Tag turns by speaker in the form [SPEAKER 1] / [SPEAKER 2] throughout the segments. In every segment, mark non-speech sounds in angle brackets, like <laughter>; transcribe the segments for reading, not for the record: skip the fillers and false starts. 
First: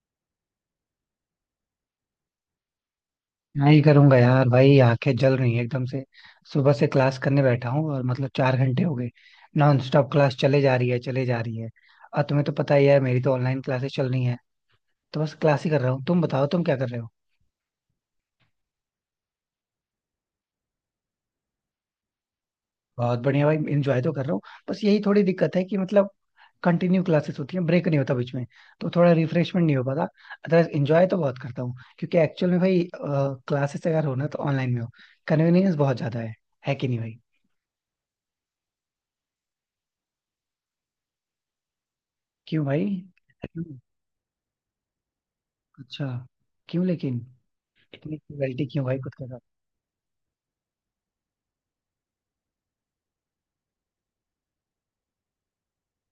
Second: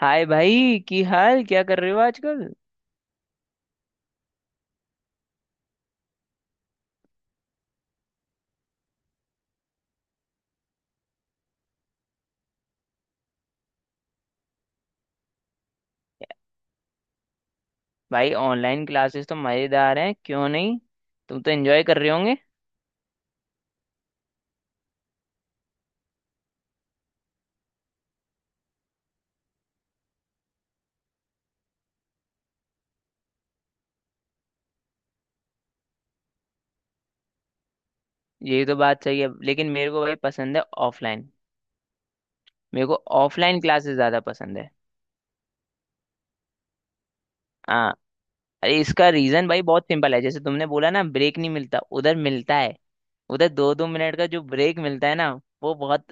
[SPEAKER 1] हाय भाई की हाल क्या कर रहे हो आजकल।
[SPEAKER 2] क्या ही करूंगा यार भाई, आंखें जल रही हैं एकदम से। सुबह से क्लास करने बैठा हूँ और चार घंटे हो गए। नॉन स्टॉप क्लास चले जा रही है। और तुम्हें तो पता ही है, मेरी तो ऑनलाइन क्लासेस चल रही हैं। तो बस क्लास ही कर रहा हूँ। तुम बताओ, तुम क्या कर रहे हो?
[SPEAKER 1] भाई ऑनलाइन क्लासेस तो मजेदार हैं, क्यों नहीं। तुम तो एंजॉय कर रहे होंगे।
[SPEAKER 2] बहुत बढ़िया भाई, इंजॉय तो कर रहा हूँ। बस यही थोड़ी दिक्कत है कि कंटिन्यू क्लासेस होती हैं, ब्रेक नहीं होता बीच में। तो थोड़ा रिफ्रेशमेंट नहीं हो पाता। अदरवाइज इंजॉय तो बहुत करता हूँ, क्योंकि एक्चुअल में भाई क्लासेस अगर हो ना, तो ऑनलाइन में हो। कन्वीनियंस बहुत ज्यादा है। है कि नहीं भाई?
[SPEAKER 1] यही तो बात सही है, लेकिन मेरे को भाई पसंद है ऑफलाइन।
[SPEAKER 2] क्यों भाई?
[SPEAKER 1] मेरे को ऑफलाइन क्लासेस ज्यादा पसंद है।
[SPEAKER 2] अच्छा, क्यों लेकिन?
[SPEAKER 1] हाँ।
[SPEAKER 2] इतनी क्रुएल्टी
[SPEAKER 1] अरे
[SPEAKER 2] क्यों भाई
[SPEAKER 1] इसका
[SPEAKER 2] खुद के साथ?
[SPEAKER 1] रीजन भाई बहुत सिंपल है, जैसे तुमने बोला ना ब्रेक नहीं मिलता, उधर मिलता है। उधर दो दो मिनट का जो ब्रेक मिलता है ना, वो बहुत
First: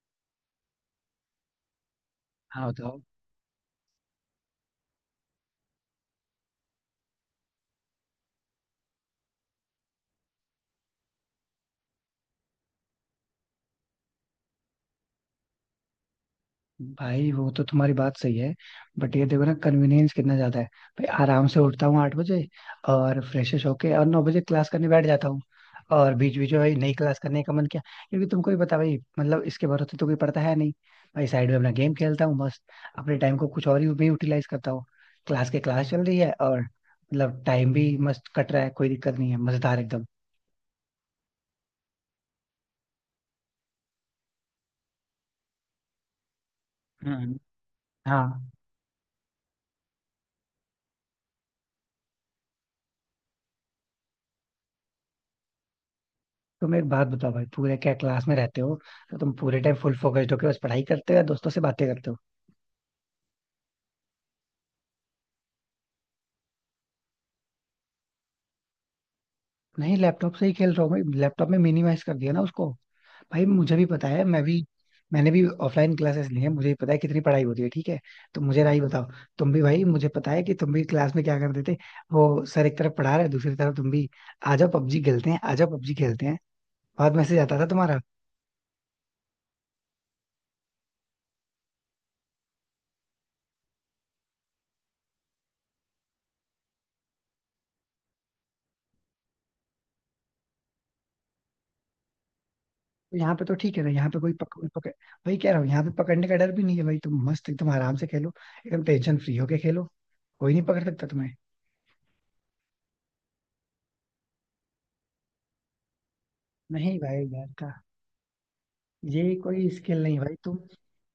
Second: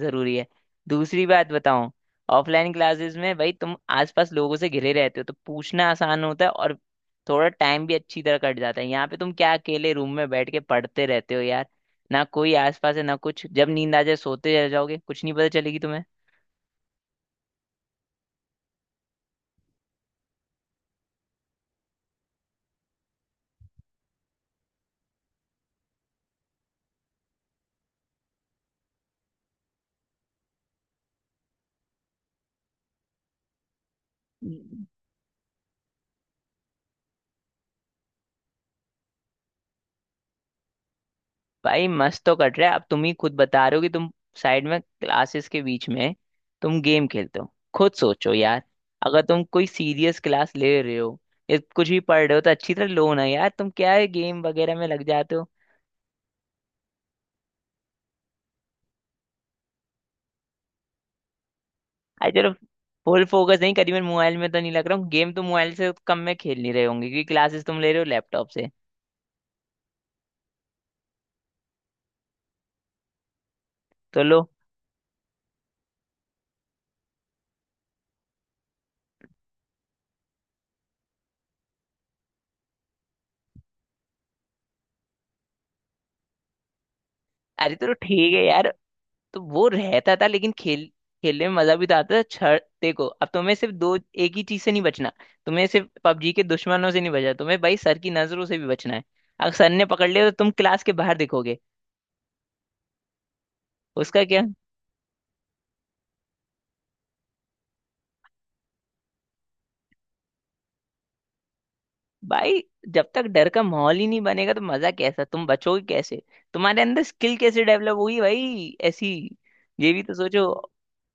[SPEAKER 1] जरूरी है। दूसरी बात बताऊं,
[SPEAKER 2] हाँ
[SPEAKER 1] ऑफलाइन
[SPEAKER 2] बताओ।
[SPEAKER 1] क्लासेस में भाई तुम आसपास लोगों से घिरे रहते हो, तो पूछना आसान होता है और थोड़ा टाइम भी अच्छी तरह कट जाता है। यहाँ पे तुम क्या अकेले रूम में बैठ के पढ़ते रहते हो यार, ना कोई आसपास है ना कुछ, जब नींद आ जाए सोते रह जाओगे, कुछ नहीं पता चलेगी
[SPEAKER 2] भाई वो तो तुम्हारी बात सही है, बट ये देखो ना कन्वीनियंस कितना ज्यादा है। भाई आराम से उठता हूँ आठ बजे, और फ्रेशेश होके और नौ बजे क्लास करने बैठ जाता हूँ। और बीच बीच में भाई नई क्लास करने का मन किया, क्योंकि तुमको भी पता भाई, इसके भरोसे तो कोई पड़ता है नहीं। भाई साइड में अपना गेम खेलता हूँ मस्त, अपने टाइम को कुछ और ही भी यूटिलाइज करता हूँ।
[SPEAKER 1] तुम्हें।
[SPEAKER 2] क्लास के क्लास चल रही है, और टाइम भी मस्त कट रहा है। कोई दिक्कत नहीं है, मजेदार एकदम।
[SPEAKER 1] भाई मस्त तो कट रहा है, अब तुम ही खुद बता रहे हो कि तुम साइड में क्लासेस के बीच में तुम गेम
[SPEAKER 2] हम्म।
[SPEAKER 1] खेलते हो। खुद सोचो
[SPEAKER 2] हाँ।
[SPEAKER 1] यार, अगर तुम कोई सीरियस क्लास ले रहे हो या कुछ भी पढ़ रहे हो तो अच्छी तरह लो ना यार, तुम क्या है गेम वगैरह में लग जाते हो।
[SPEAKER 2] तुम एक बात बताओ भाई, पूरे क्या क्लास में रहते हो? तो तुम पूरे टाइम फुल फोकस्ड होके बस पढ़ाई करते हो या दोस्तों से बातें करते हो?
[SPEAKER 1] अरे चलो, फुल फोकस नहीं करीबन, मोबाइल में तो नहीं लग रहा हूँ। गेम तो मोबाइल से कम में खेल नहीं रहे होंगे क्योंकि क्लासेस तुम ले रहे हो लैपटॉप से।
[SPEAKER 2] नहीं लैपटॉप से ही खेल रहा हूँ भाई, लैपटॉप में मिनिमाइज कर दिया ना उसको। भाई मुझे भी पता
[SPEAKER 1] तो
[SPEAKER 2] है
[SPEAKER 1] लो।
[SPEAKER 2] मैं भी मैंने भी ऑफलाइन क्लासेस ली है, मुझे भी पता है कितनी पढ़ाई होती है, ठीक है? तो मुझे राही बताओ, तुम भी भाई मुझे पता है कि तुम भी क्लास में क्या करते थे। वो सर एक तरफ पढ़ा रहे, दूसरी तरफ तुम भी, आ जाओ पबजी खेलते हैं, आ जाओ पबजी खेलते हैं। बहुत मैसेज आता था
[SPEAKER 1] अरे तो
[SPEAKER 2] तुम्हारा।
[SPEAKER 1] ठीक है यार, तो वो रहता था लेकिन खेल, खेलने में मजा भी तो आता था। छड़ देखो, अब तुम्हें सिर्फ दो, एक ही चीज से नहीं बचना। तुम्हें सिर्फ पबजी के दुश्मनों से नहीं बचना, तुम्हें भाई सर की नजरों से भी बचना है। अगर सर ने पकड़ लिया तो तुम क्लास के बाहर दिखोगे।
[SPEAKER 2] यहाँ पे तो ठीक है ना, यहाँ पे
[SPEAKER 1] उसका
[SPEAKER 2] कोई
[SPEAKER 1] क्या।
[SPEAKER 2] पक, पक, वही कह रहा हूँ, यहाँ पे पकड़ने का डर भी नहीं है भाई। तुम मस्त एकदम आराम से खेलो, एकदम टेंशन फ्री होके खेलो। कोई नहीं पकड़ सकता तुम्हें।
[SPEAKER 1] भाई जब तक डर का माहौल ही नहीं बनेगा तो मजा कैसा, तुम बचोगे कैसे, तुम्हारे
[SPEAKER 2] नहीं
[SPEAKER 1] अंदर
[SPEAKER 2] भाई
[SPEAKER 1] स्किल
[SPEAKER 2] यार
[SPEAKER 1] कैसे
[SPEAKER 2] का
[SPEAKER 1] डेवलप होगी भाई ऐसी।
[SPEAKER 2] ये कोई
[SPEAKER 1] ये
[SPEAKER 2] स्किल
[SPEAKER 1] भी तो
[SPEAKER 2] नहीं भाई।
[SPEAKER 1] सोचो।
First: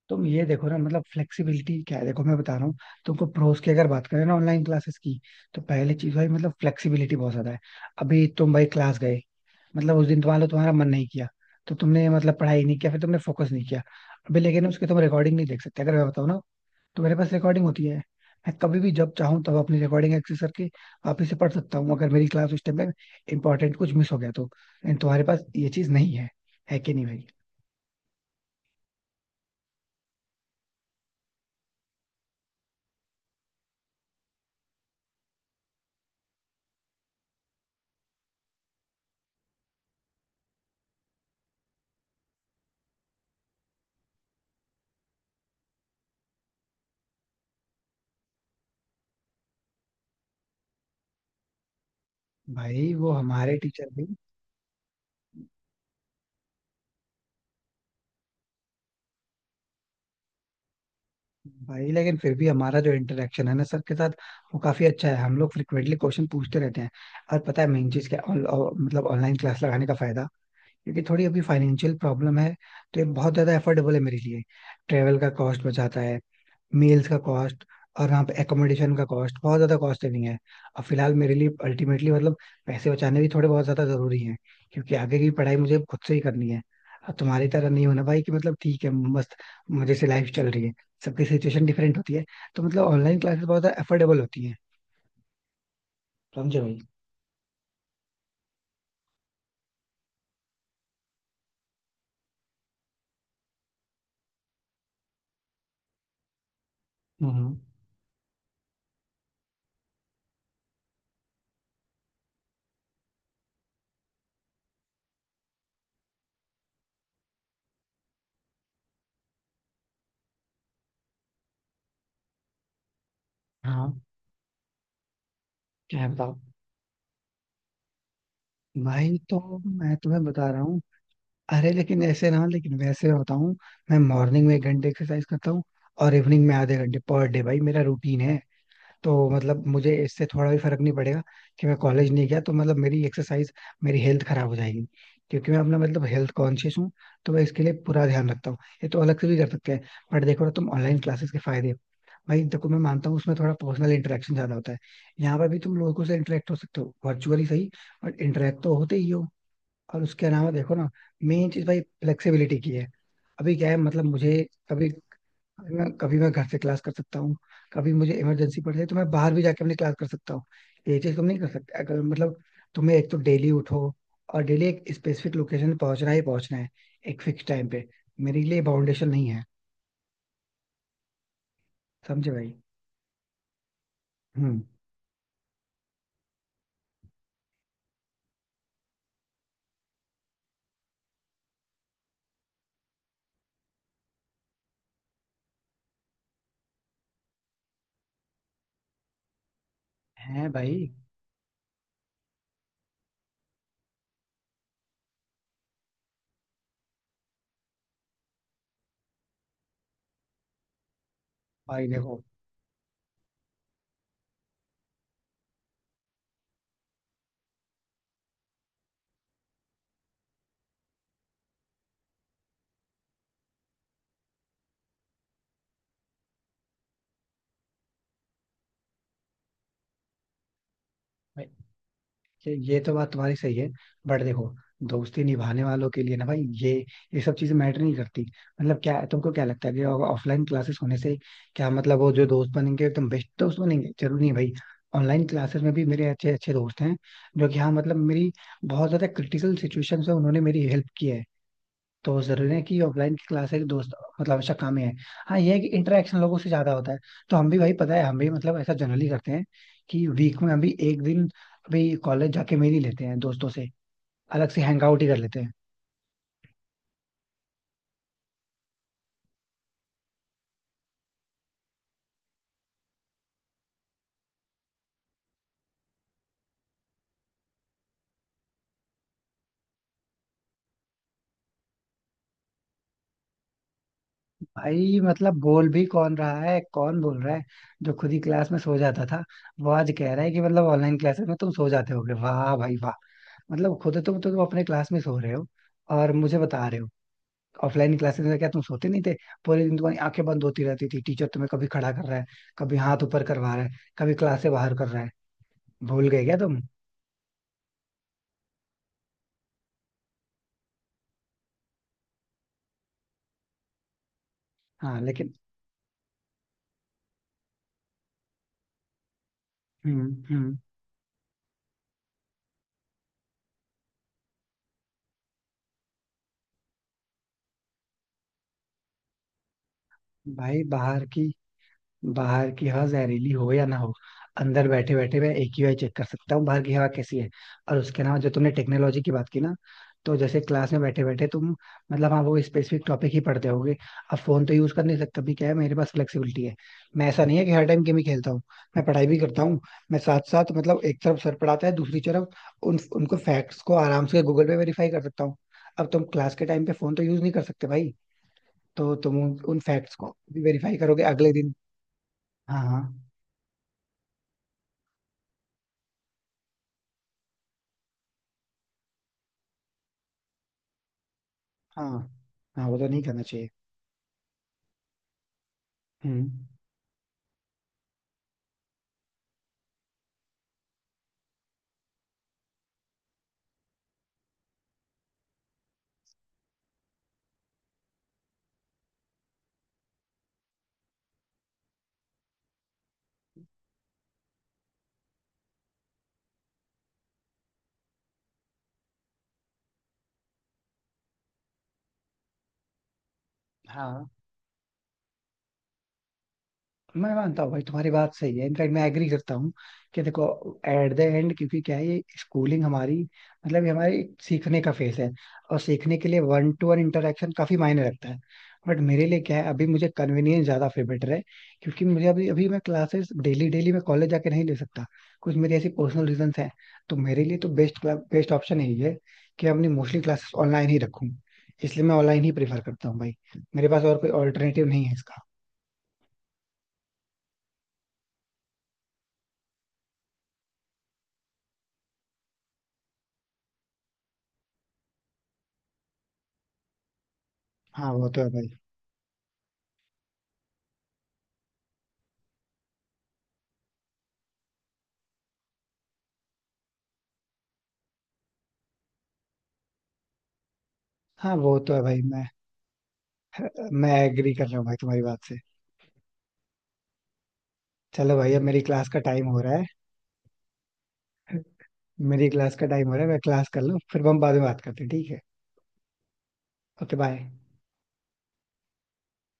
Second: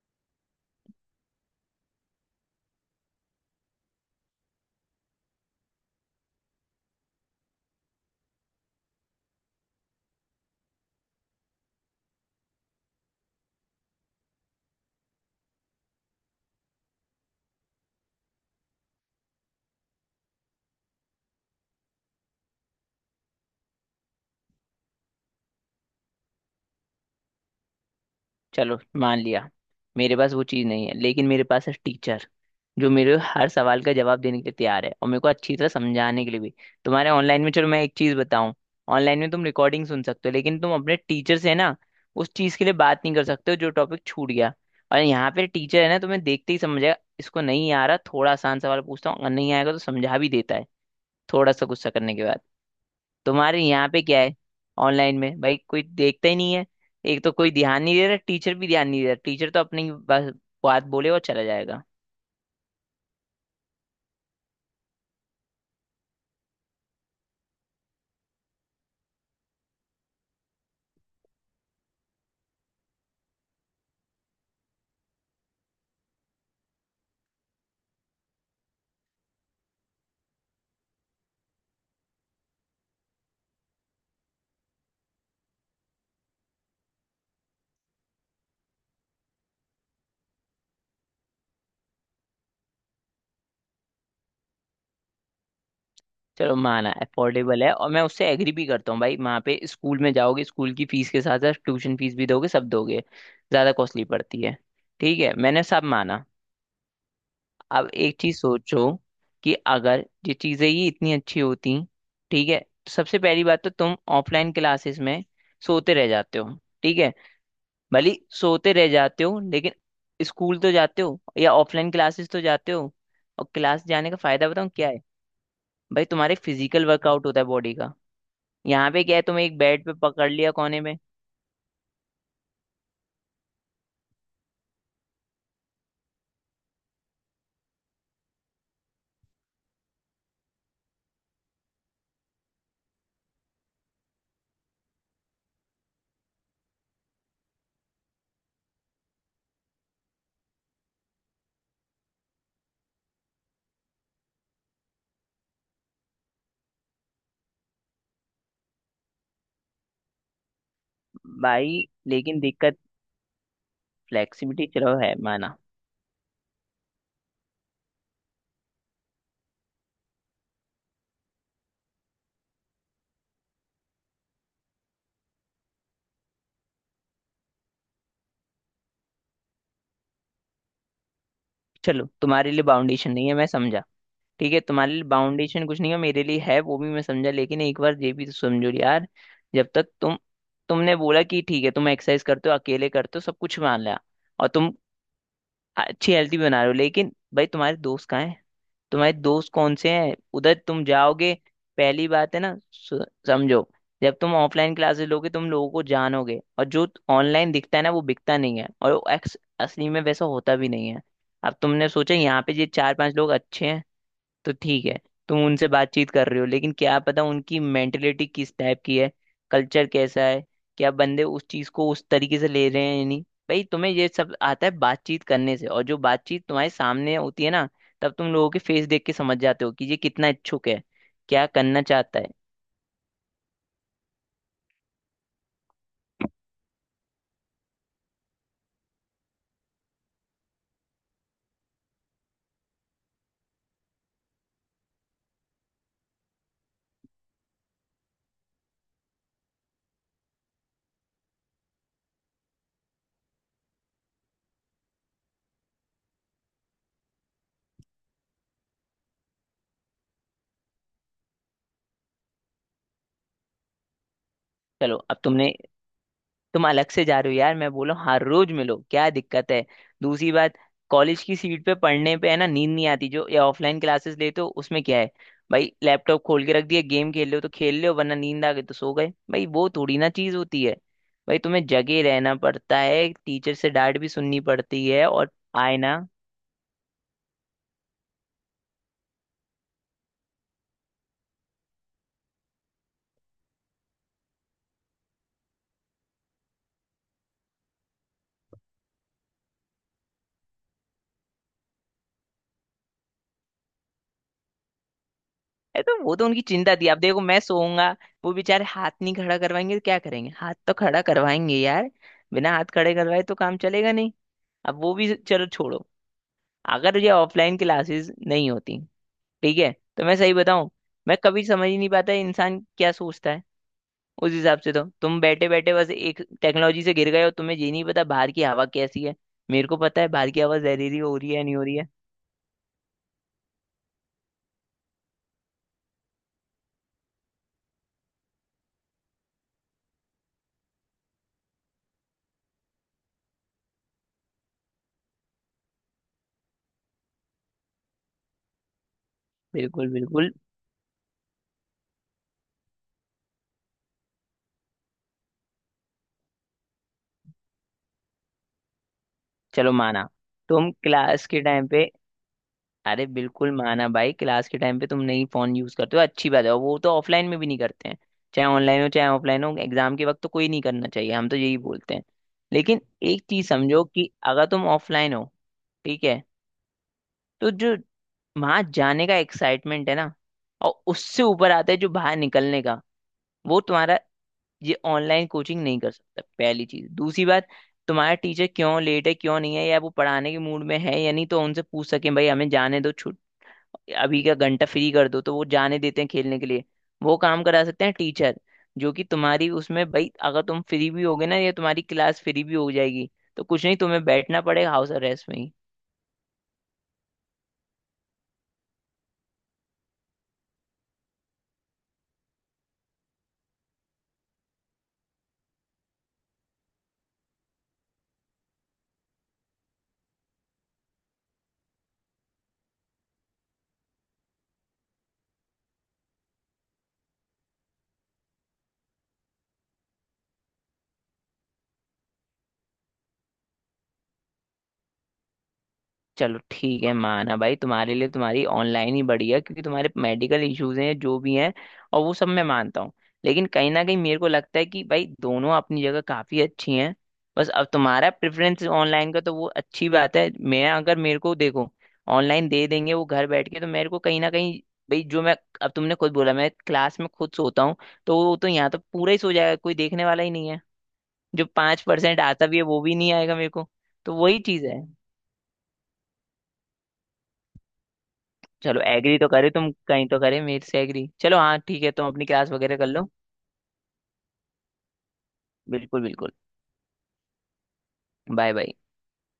[SPEAKER 2] तुम ये देखो ना, फ्लेक्सिबिलिटी क्या है, देखो मैं बता रहा हूँ। तुमको प्रोस की अगर बात करें ना ऑनलाइन क्लासेस की, तो पहले चीज भाई फ्लेक्सिबिलिटी बहुत ज्यादा है। अभी तुम भाई क्लास गए, उस दिन तुम्हारा तुम्हारा मन नहीं किया, तो तुमने पढ़ाई नहीं किया, फिर तुमने फोकस नहीं किया। अभी लेकिन उसके तुम रिकॉर्डिंग नहीं देख सकते। अगर मैं बताऊँ ना, तो मेरे पास रिकॉर्डिंग होती है। मैं कभी भी जब चाहूँ तब अपनी रिकॉर्डिंग एक्सेस करके वापस से पढ़ सकता हूँ, अगर मेरी क्लास उस टाइम में इंपॉर्टेंट कुछ मिस हो गया तो। एंड तुम्हारे पास ये चीज नहीं है। है कि नहीं भाई?
[SPEAKER 1] चलो मान लिया, मेरे पास वो चीज़ नहीं है, लेकिन मेरे पास है टीचर, जो मेरे हर सवाल का जवाब देने के लिए तैयार है और मेरे को अच्छी तरह समझाने के लिए भी। तुम्हारे ऑनलाइन में, चलो मैं एक चीज़ बताऊं, ऑनलाइन में तुम रिकॉर्डिंग सुन सकते हो, लेकिन तुम अपने टीचर से ना उस चीज़ के लिए बात नहीं कर सकते हो जो टॉपिक छूट गया। और यहाँ पे टीचर है ना, तुम्हें देखते ही समझ जाएगा इसको नहीं आ रहा, थोड़ा आसान सवाल पूछता हूँ, अगर नहीं आएगा तो समझा भी देता है, थोड़ा सा गुस्सा करने के बाद।
[SPEAKER 2] भाई वो हमारे
[SPEAKER 1] तुम्हारे यहाँ
[SPEAKER 2] टीचर
[SPEAKER 1] पे
[SPEAKER 2] भी।
[SPEAKER 1] क्या है, ऑनलाइन में भाई कोई देखता ही नहीं है। एक तो कोई ध्यान नहीं दे रहा, टीचर भी ध्यान नहीं दे रहा, टीचर तो अपनी बस बात बोले और चला जाएगा।
[SPEAKER 2] भाई लेकिन फिर भी हमारा जो इंटरेक्शन है ना सर के साथ, वो काफी अच्छा है। हम लोग फ्रिक्वेंटली क्वेश्चन पूछते रहते हैं। और पता है मेन चीज क्या ऑनलाइन क्लास लगाने का फायदा? क्योंकि थोड़ी अभी फाइनेंशियल प्रॉब्लम है, तो ये बहुत ज्यादा एफोर्डेबल है मेरे लिए। ट्रेवल का कॉस्ट बचाता है, मील्स का कॉस्ट, और वहाँ पे एकोमोडेशन का कॉस्ट, बहुत ज्यादा कॉस्ट सेविंग है। अब फिलहाल मेरे लिए अल्टीमेटली पैसे बचाने भी थोड़े बहुत ज्यादा जरूरी हैं, क्योंकि आगे की पढ़ाई मुझे खुद से ही करनी है। अब तुम्हारी तरह नहीं होना भाई कि ठीक है, मस्त मजे से लाइफ चल रही है। सबकी सिचुएशन डिफरेंट होती है। तो ऑनलाइन क्लासेस बहुत ज्यादा अफोर्डेबल होती है,
[SPEAKER 1] चलो,
[SPEAKER 2] समझे भाई?
[SPEAKER 1] माना अफोर्डेबल है, और मैं उससे एग्री भी करता हूँ। भाई वहाँ पे स्कूल में जाओगे, स्कूल की फीस के साथ साथ ट्यूशन फीस भी दोगे, सब दोगे, ज़्यादा कॉस्टली पड़ती है। ठीक है, मैंने सब माना।
[SPEAKER 2] हम्म।
[SPEAKER 1] अब एक चीज़ सोचो कि अगर ये चीज़ें ही इतनी अच्छी होती, ठीक है, तो सबसे पहली बात तो तुम ऑफलाइन क्लासेस में सोते रह जाते हो, ठीक है। भले ही सोते रह जाते हो लेकिन स्कूल तो जाते हो, या ऑफलाइन क्लासेस तो जाते हो। और क्लास
[SPEAKER 2] हाँ।
[SPEAKER 1] जाने का फायदा बताऊँ क्या है।
[SPEAKER 2] क्या
[SPEAKER 1] भाई
[SPEAKER 2] है
[SPEAKER 1] तुम्हारे
[SPEAKER 2] बताओ?
[SPEAKER 1] फिजिकल वर्कआउट होता है बॉडी का। यहाँ पे क्या
[SPEAKER 2] भाई
[SPEAKER 1] है,
[SPEAKER 2] तो
[SPEAKER 1] तुम्हें एक बेड पे
[SPEAKER 2] मैं तुम्हें
[SPEAKER 1] पकड़
[SPEAKER 2] बता
[SPEAKER 1] लिया
[SPEAKER 2] रहा हूँ,
[SPEAKER 1] कोने में।
[SPEAKER 2] अरे लेकिन ऐसे ना, लेकिन वैसे बताऊं। मैं मॉर्निंग में एक घंटे एक्सरसाइज करता हूँ, और इवनिंग में आधे घंटे, पर डे भाई मेरा रूटीन है। तो मुझे इससे थोड़ा भी फर्क नहीं पड़ेगा कि मैं कॉलेज नहीं गया तो मेरी एक्सरसाइज, मेरी हेल्थ खराब हो जाएगी। क्योंकि मैं अपना हेल्थ कॉन्शियस हूँ, तो मैं इसके लिए पूरा ध्यान रखता हूँ। ये तो अलग से भी कर सकते हैं। बट देखो ना तुम ऑनलाइन क्लासेस के फायदे। भाई देखो मैं मानता हूँ उसमें थोड़ा पर्सनल इंटरेक्शन ज्यादा होता है। यहाँ पर भी तुम लोगों से इंटरेक्ट हो सकते हो वर्चुअली, सही, बट इंटरेक्ट तो होते ही हो। और उसके अलावा देखो ना, मेन चीज
[SPEAKER 1] भाई
[SPEAKER 2] भाई
[SPEAKER 1] लेकिन
[SPEAKER 2] फ्लेक्सिबिलिटी की
[SPEAKER 1] दिक्कत,
[SPEAKER 2] है। अभी क्या है मुझे
[SPEAKER 1] फ्लेक्सिबिलिटी
[SPEAKER 2] कभी,
[SPEAKER 1] चलो है माना।
[SPEAKER 2] मैं घर से क्लास कर सकता हूँ, कभी मुझे इमरजेंसी पड़ जाए तो मैं बाहर भी जाके अपनी क्लास कर सकता हूँ। ये चीज तुम नहीं कर सकते। अगर तुम्हें, एक तो डेली उठो और डेली एक स्पेसिफिक लोकेशन पहुंचना ही पहुंचना है, एक फिक्स टाइम पे। मेरे लिए बाउंडेशन नहीं है।
[SPEAKER 1] चलो
[SPEAKER 2] समझे
[SPEAKER 1] तुम्हारे
[SPEAKER 2] भाई?
[SPEAKER 1] लिए बाउंडेशन नहीं है, मैं समझा। ठीक है,
[SPEAKER 2] हम्म।
[SPEAKER 1] तुम्हारे लिए बाउंडेशन कुछ नहीं है, मेरे लिए है, वो भी मैं समझा, लेकिन एक बार ये भी तो समझो यार। जब तक तुम, तुमने बोला कि ठीक है तुम एक्सरसाइज करते हो, अकेले करते हो, सब कुछ मान लिया, और तुम अच्छी हेल्दी बना रहे हो, लेकिन भाई तुम्हारे दोस्त कहाँ हैं, तुम्हारे दोस्त कौन से हैं,
[SPEAKER 2] है
[SPEAKER 1] उधर तुम
[SPEAKER 2] भाई।
[SPEAKER 1] जाओगे। पहली बात है ना, समझो, जब तुम ऑफलाइन क्लासेस लोगे तुम लोगों को जानोगे, और जो ऑनलाइन दिखता है ना वो बिकता नहीं है, और वो एक्स असली में वैसा होता भी नहीं है। अब
[SPEAKER 2] भाई
[SPEAKER 1] तुमने सोचा
[SPEAKER 2] देखो
[SPEAKER 1] यहाँ पे ये चार पांच लोग अच्छे हैं तो ठीक है, तुम उनसे बातचीत कर रहे हो, लेकिन क्या पता उनकी मेंटेलिटी किस टाइप की है, कल्चर कैसा है, क्या बंदे उस चीज को उस तरीके से ले रहे हैं या नहीं। भाई तुम्हें ये सब आता है बातचीत करने से, और जो बातचीत तुम्हारे सामने होती है ना, तब तुम लोगों के फेस देख के समझ जाते हो कि ये कितना इच्छुक है, क्या करना चाहता है।
[SPEAKER 2] ये तो बात तुम्हारी सही है, बट देखो, दोस्ती निभाने वालों के लिए ना भाई, ये सब चीजें मैटर नहीं करती। क्या तुमको क्या लगता है कि ऑफलाइन क्लासेस होने से, क्या वो जो दोस्त बनेंगे एकदम बेस्ट दोस्त बनेंगे? जरूरी नहीं भाई। ऑनलाइन क्लासेस में भी मेरे अच्छे अच्छे दोस्त हैं, जो कि हाँ मेरी बहुत ज्यादा क्रिटिकल सिचुएशन में उन्होंने मेरी हेल्प की है। तो जरूरी नहीं कि ऑफलाइन की क्लास है कि दोस्त हमेशा काम ही है। हाँ, ये है कि इंटरेक्शन लोगों से ज्यादा होता है। तो हम भी भाई, पता है हम भी ऐसा जनरली करते हैं कि वीक में हम भी एक दिन अभी कॉलेज जाके मेल ही लेते हैं दोस्तों से, अलग से हैंग
[SPEAKER 1] चलो
[SPEAKER 2] आउट ही कर
[SPEAKER 1] अब
[SPEAKER 2] लेते
[SPEAKER 1] तुमने,
[SPEAKER 2] हैं।
[SPEAKER 1] तुम अलग से जा रहे हो यार, मैं बोला हूँ, हर रोज मिलो क्या दिक्कत है। दूसरी बात, कॉलेज की सीट पे पढ़ने पे है ना नींद नहीं आती, जो ये ऑफलाइन क्लासेस लेते हो उसमें क्या है, भाई लैपटॉप खोल के रख दिया, गेम खेल रहे हो तो खेल रहे हो, वरना नींद आ गई तो सो गए, भाई वो थोड़ी ना चीज होती है। भाई तुम्हें जगे रहना पड़ता है, टीचर से डांट भी सुननी पड़ती
[SPEAKER 2] भाई
[SPEAKER 1] है, और
[SPEAKER 2] बोल
[SPEAKER 1] आए
[SPEAKER 2] भी
[SPEAKER 1] ना।
[SPEAKER 2] कौन रहा है? कौन बोल रहा है? जो खुद ही क्लास में सो जाता था, वो आज कह रहा है कि ऑनलाइन क्लासेस में तुम सो जाते होगे। वाह भाई वाह! खुद तुम अपने क्लास में सो रहे हो और मुझे बता रहे हो। ऑफलाइन क्लासेस में क्या तुम सोते नहीं थे? पूरे दिन तुम्हारी आंखें बंद होती रहती थी। टीचर तुम्हें कभी खड़ा कर रहा है, कभी हाथ ऊपर करवा रहा है, कभी क्लास से बाहर कर रहा है।
[SPEAKER 1] ए तो
[SPEAKER 2] भूल
[SPEAKER 1] वो
[SPEAKER 2] गए
[SPEAKER 1] तो
[SPEAKER 2] क्या
[SPEAKER 1] उनकी
[SPEAKER 2] तुम?
[SPEAKER 1] चिंता थी, अब देखो मैं सोऊंगा, वो बेचारे हाथ नहीं खड़ा करवाएंगे तो क्या करेंगे, हाथ तो खड़ा करवाएंगे यार। बिना हाथ खड़े करवाए तो काम चलेगा नहीं। अब वो
[SPEAKER 2] हाँ
[SPEAKER 1] भी
[SPEAKER 2] लेकिन।
[SPEAKER 1] चलो छोड़ो, अगर ये ऑफलाइन क्लासेस नहीं होती, ठीक है, तो
[SPEAKER 2] हम्म।
[SPEAKER 1] मैं सही
[SPEAKER 2] हम्म।
[SPEAKER 1] बताऊं, मैं कभी समझ ही नहीं पाता इंसान क्या सोचता है। उस हिसाब से तो तुम बैठे बैठे बस एक टेक्नोलॉजी से गिर गए हो, तुम्हें ये नहीं पता बाहर की हवा कैसी है। मेरे को पता है बाहर की हवा
[SPEAKER 2] भाई
[SPEAKER 1] जहरीली हो रही है नहीं हो रही है।
[SPEAKER 2] बाहर की हवा जहरीली हो या ना हो, अंदर बैठे बैठे मैं एक ही बार चेक कर सकता हूँ बाहर की हवा कैसी है। और उसके अलावा जो तुमने टेक्नोलॉजी की बात की ना, तो जैसे क्लास में बैठे बैठे तुम हाँ वो स्पेसिफिक टॉपिक ही पढ़ते होगे, अब फोन तो यूज कर नहीं सकता। भी क्या है, मेरे पास फ्लेक्सिबिलिटी है। मैं ऐसा नहीं है कि हर टाइम गेम ही खेलता हूँ, मैं पढ़ाई भी करता हूँ।
[SPEAKER 1] बिल्कुल
[SPEAKER 2] मैं साथ
[SPEAKER 1] बिल्कुल।
[SPEAKER 2] साथ एक तरफ सर पढ़ाता है, दूसरी तरफ उन उनको फैक्ट्स को आराम से गूगल पे वेरीफाई कर सकता हूँ। अब तुम क्लास के टाइम पे फोन तो यूज नहीं कर सकते भाई। तो तुम उन
[SPEAKER 1] चलो
[SPEAKER 2] फैक्ट्स
[SPEAKER 1] माना,
[SPEAKER 2] को भी
[SPEAKER 1] तुम
[SPEAKER 2] वेरीफाई करोगे
[SPEAKER 1] क्लास
[SPEAKER 2] अगले
[SPEAKER 1] के
[SPEAKER 2] दिन।
[SPEAKER 1] टाइम पे।
[SPEAKER 2] हाँ हाँ।
[SPEAKER 1] अरे बिल्कुल माना भाई, क्लास के टाइम पे तुम नहीं फोन यूज करते हो, अच्छी बात है, और वो तो ऑफलाइन में भी नहीं करते हैं। चाहे ऑनलाइन हो चाहे ऑफलाइन हो, एग्जाम के वक्त तो कोई नहीं करना चाहिए, हम तो यही बोलते हैं।
[SPEAKER 2] हाँ, हाँ वो
[SPEAKER 1] लेकिन
[SPEAKER 2] तो नहीं करना
[SPEAKER 1] एक चीज
[SPEAKER 2] चाहिए।
[SPEAKER 1] समझो कि अगर तुम ऑफलाइन हो, ठीक है,
[SPEAKER 2] हम्म।
[SPEAKER 1] तो जो वहां जाने का एक्साइटमेंट है ना, और उससे ऊपर आता है जो बाहर निकलने का, वो तुम्हारा, ये ऑनलाइन कोचिंग नहीं कर सकता। पहली चीज, दूसरी बात, तुम्हारा टीचर क्यों लेट है क्यों नहीं है, या वो पढ़ाने के मूड में है या नहीं, तो उनसे पूछ सकें भाई हमें जाने दो, अभी का घंटा फ्री कर दो, तो वो जाने देते हैं खेलने के लिए। वो काम करा सकते हैं टीचर, जो कि तुम्हारी उसमें भाई अगर तुम फ्री भी होगे ना, या तुम्हारी क्लास फ्री भी हो जाएगी, तो कुछ नहीं तुम्हें
[SPEAKER 2] हाँ
[SPEAKER 1] बैठना पड़ेगा हाउस अरेस्ट में ही।
[SPEAKER 2] मैं मानता हूँ भाई तुम्हारी बात सही है, इनफैक्ट मैं एग्री करता हूँ। कि देखो, एट द एंड क्योंकि क्या है ये स्कूलिंग हमारी, ये हमारी एक सीखने का फेस है, और सीखने के लिए वन टू वन इंटरेक्शन काफी मायने रखता है। बट मेरे लिए क्या है, अभी मुझे कन्वीनियंस ज्यादा फेवरेट है। क्योंकि मुझे अभी अभी मैं क्लासेस डेली डेली मैं कॉलेज जाके नहीं ले सकता, कुछ मेरी ऐसी पर्सनल रीजंस हैं। तो मेरे लिए तो बेस्ट बेस्ट ऑप्शन यही है कि अपनी मोस्टली क्लासेस ऑनलाइन ही रखूँ। इसलिए मैं ऑनलाइन ही प्रेफर करता हूँ भाई। मेरे पास और कोई ऑल्टरनेटिव नहीं है इसका।
[SPEAKER 1] चलो ठीक है, माना भाई तुम्हारे लिए तुम्हारी ऑनलाइन ही बढ़िया, क्योंकि तुम्हारे मेडिकल इश्यूज हैं जो भी हैं, और वो सब मैं मानता हूँ। लेकिन कहीं ना कहीं मेरे को लगता है कि भाई दोनों अपनी जगह काफी अच्छी हैं। बस अब
[SPEAKER 2] हाँ वो
[SPEAKER 1] तुम्हारा
[SPEAKER 2] तो है भाई।
[SPEAKER 1] प्रेफरेंस ऑनलाइन का तो वो अच्छी बात है। मैं अगर मेरे को देखो, ऑनलाइन दे देंगे वो घर बैठ के, तो मेरे को कहीं ना कहीं, भाई जो मैं, अब तुमने खुद बोला मैं क्लास में खुद सोता हूँ, तो वो तो यहाँ तो पूरा ही सो जाएगा, कोई देखने वाला ही नहीं है।
[SPEAKER 2] हाँ
[SPEAKER 1] जो
[SPEAKER 2] वो तो है
[SPEAKER 1] पांच
[SPEAKER 2] भाई
[SPEAKER 1] परसेंट
[SPEAKER 2] मैं
[SPEAKER 1] आता भी है वो भी नहीं आएगा मेरे को।
[SPEAKER 2] मैं
[SPEAKER 1] तो
[SPEAKER 2] एग्री
[SPEAKER 1] वही
[SPEAKER 2] कर रहा
[SPEAKER 1] चीज
[SPEAKER 2] हूँ भाई
[SPEAKER 1] है।
[SPEAKER 2] तुम्हारी बात से। चलो भाई अब मेरी
[SPEAKER 1] चलो
[SPEAKER 2] क्लास का
[SPEAKER 1] एग्री
[SPEAKER 2] टाइम
[SPEAKER 1] तो
[SPEAKER 2] हो
[SPEAKER 1] करे,
[SPEAKER 2] रहा है।
[SPEAKER 1] तुम कहीं तो करे मेरे से एग्री, चलो हाँ ठीक है,
[SPEAKER 2] <laughs>
[SPEAKER 1] तुम अपनी
[SPEAKER 2] मेरी
[SPEAKER 1] क्लास
[SPEAKER 2] क्लास का
[SPEAKER 1] वगैरह
[SPEAKER 2] टाइम
[SPEAKER 1] कर
[SPEAKER 2] हो रहा
[SPEAKER 1] लो।
[SPEAKER 2] है, मैं क्लास कर लूँ, फिर हम बाद में बात करते हैं, ठीक है?
[SPEAKER 1] बिल्कुल बिल्कुल।
[SPEAKER 2] Okay bye.
[SPEAKER 1] Bye bye.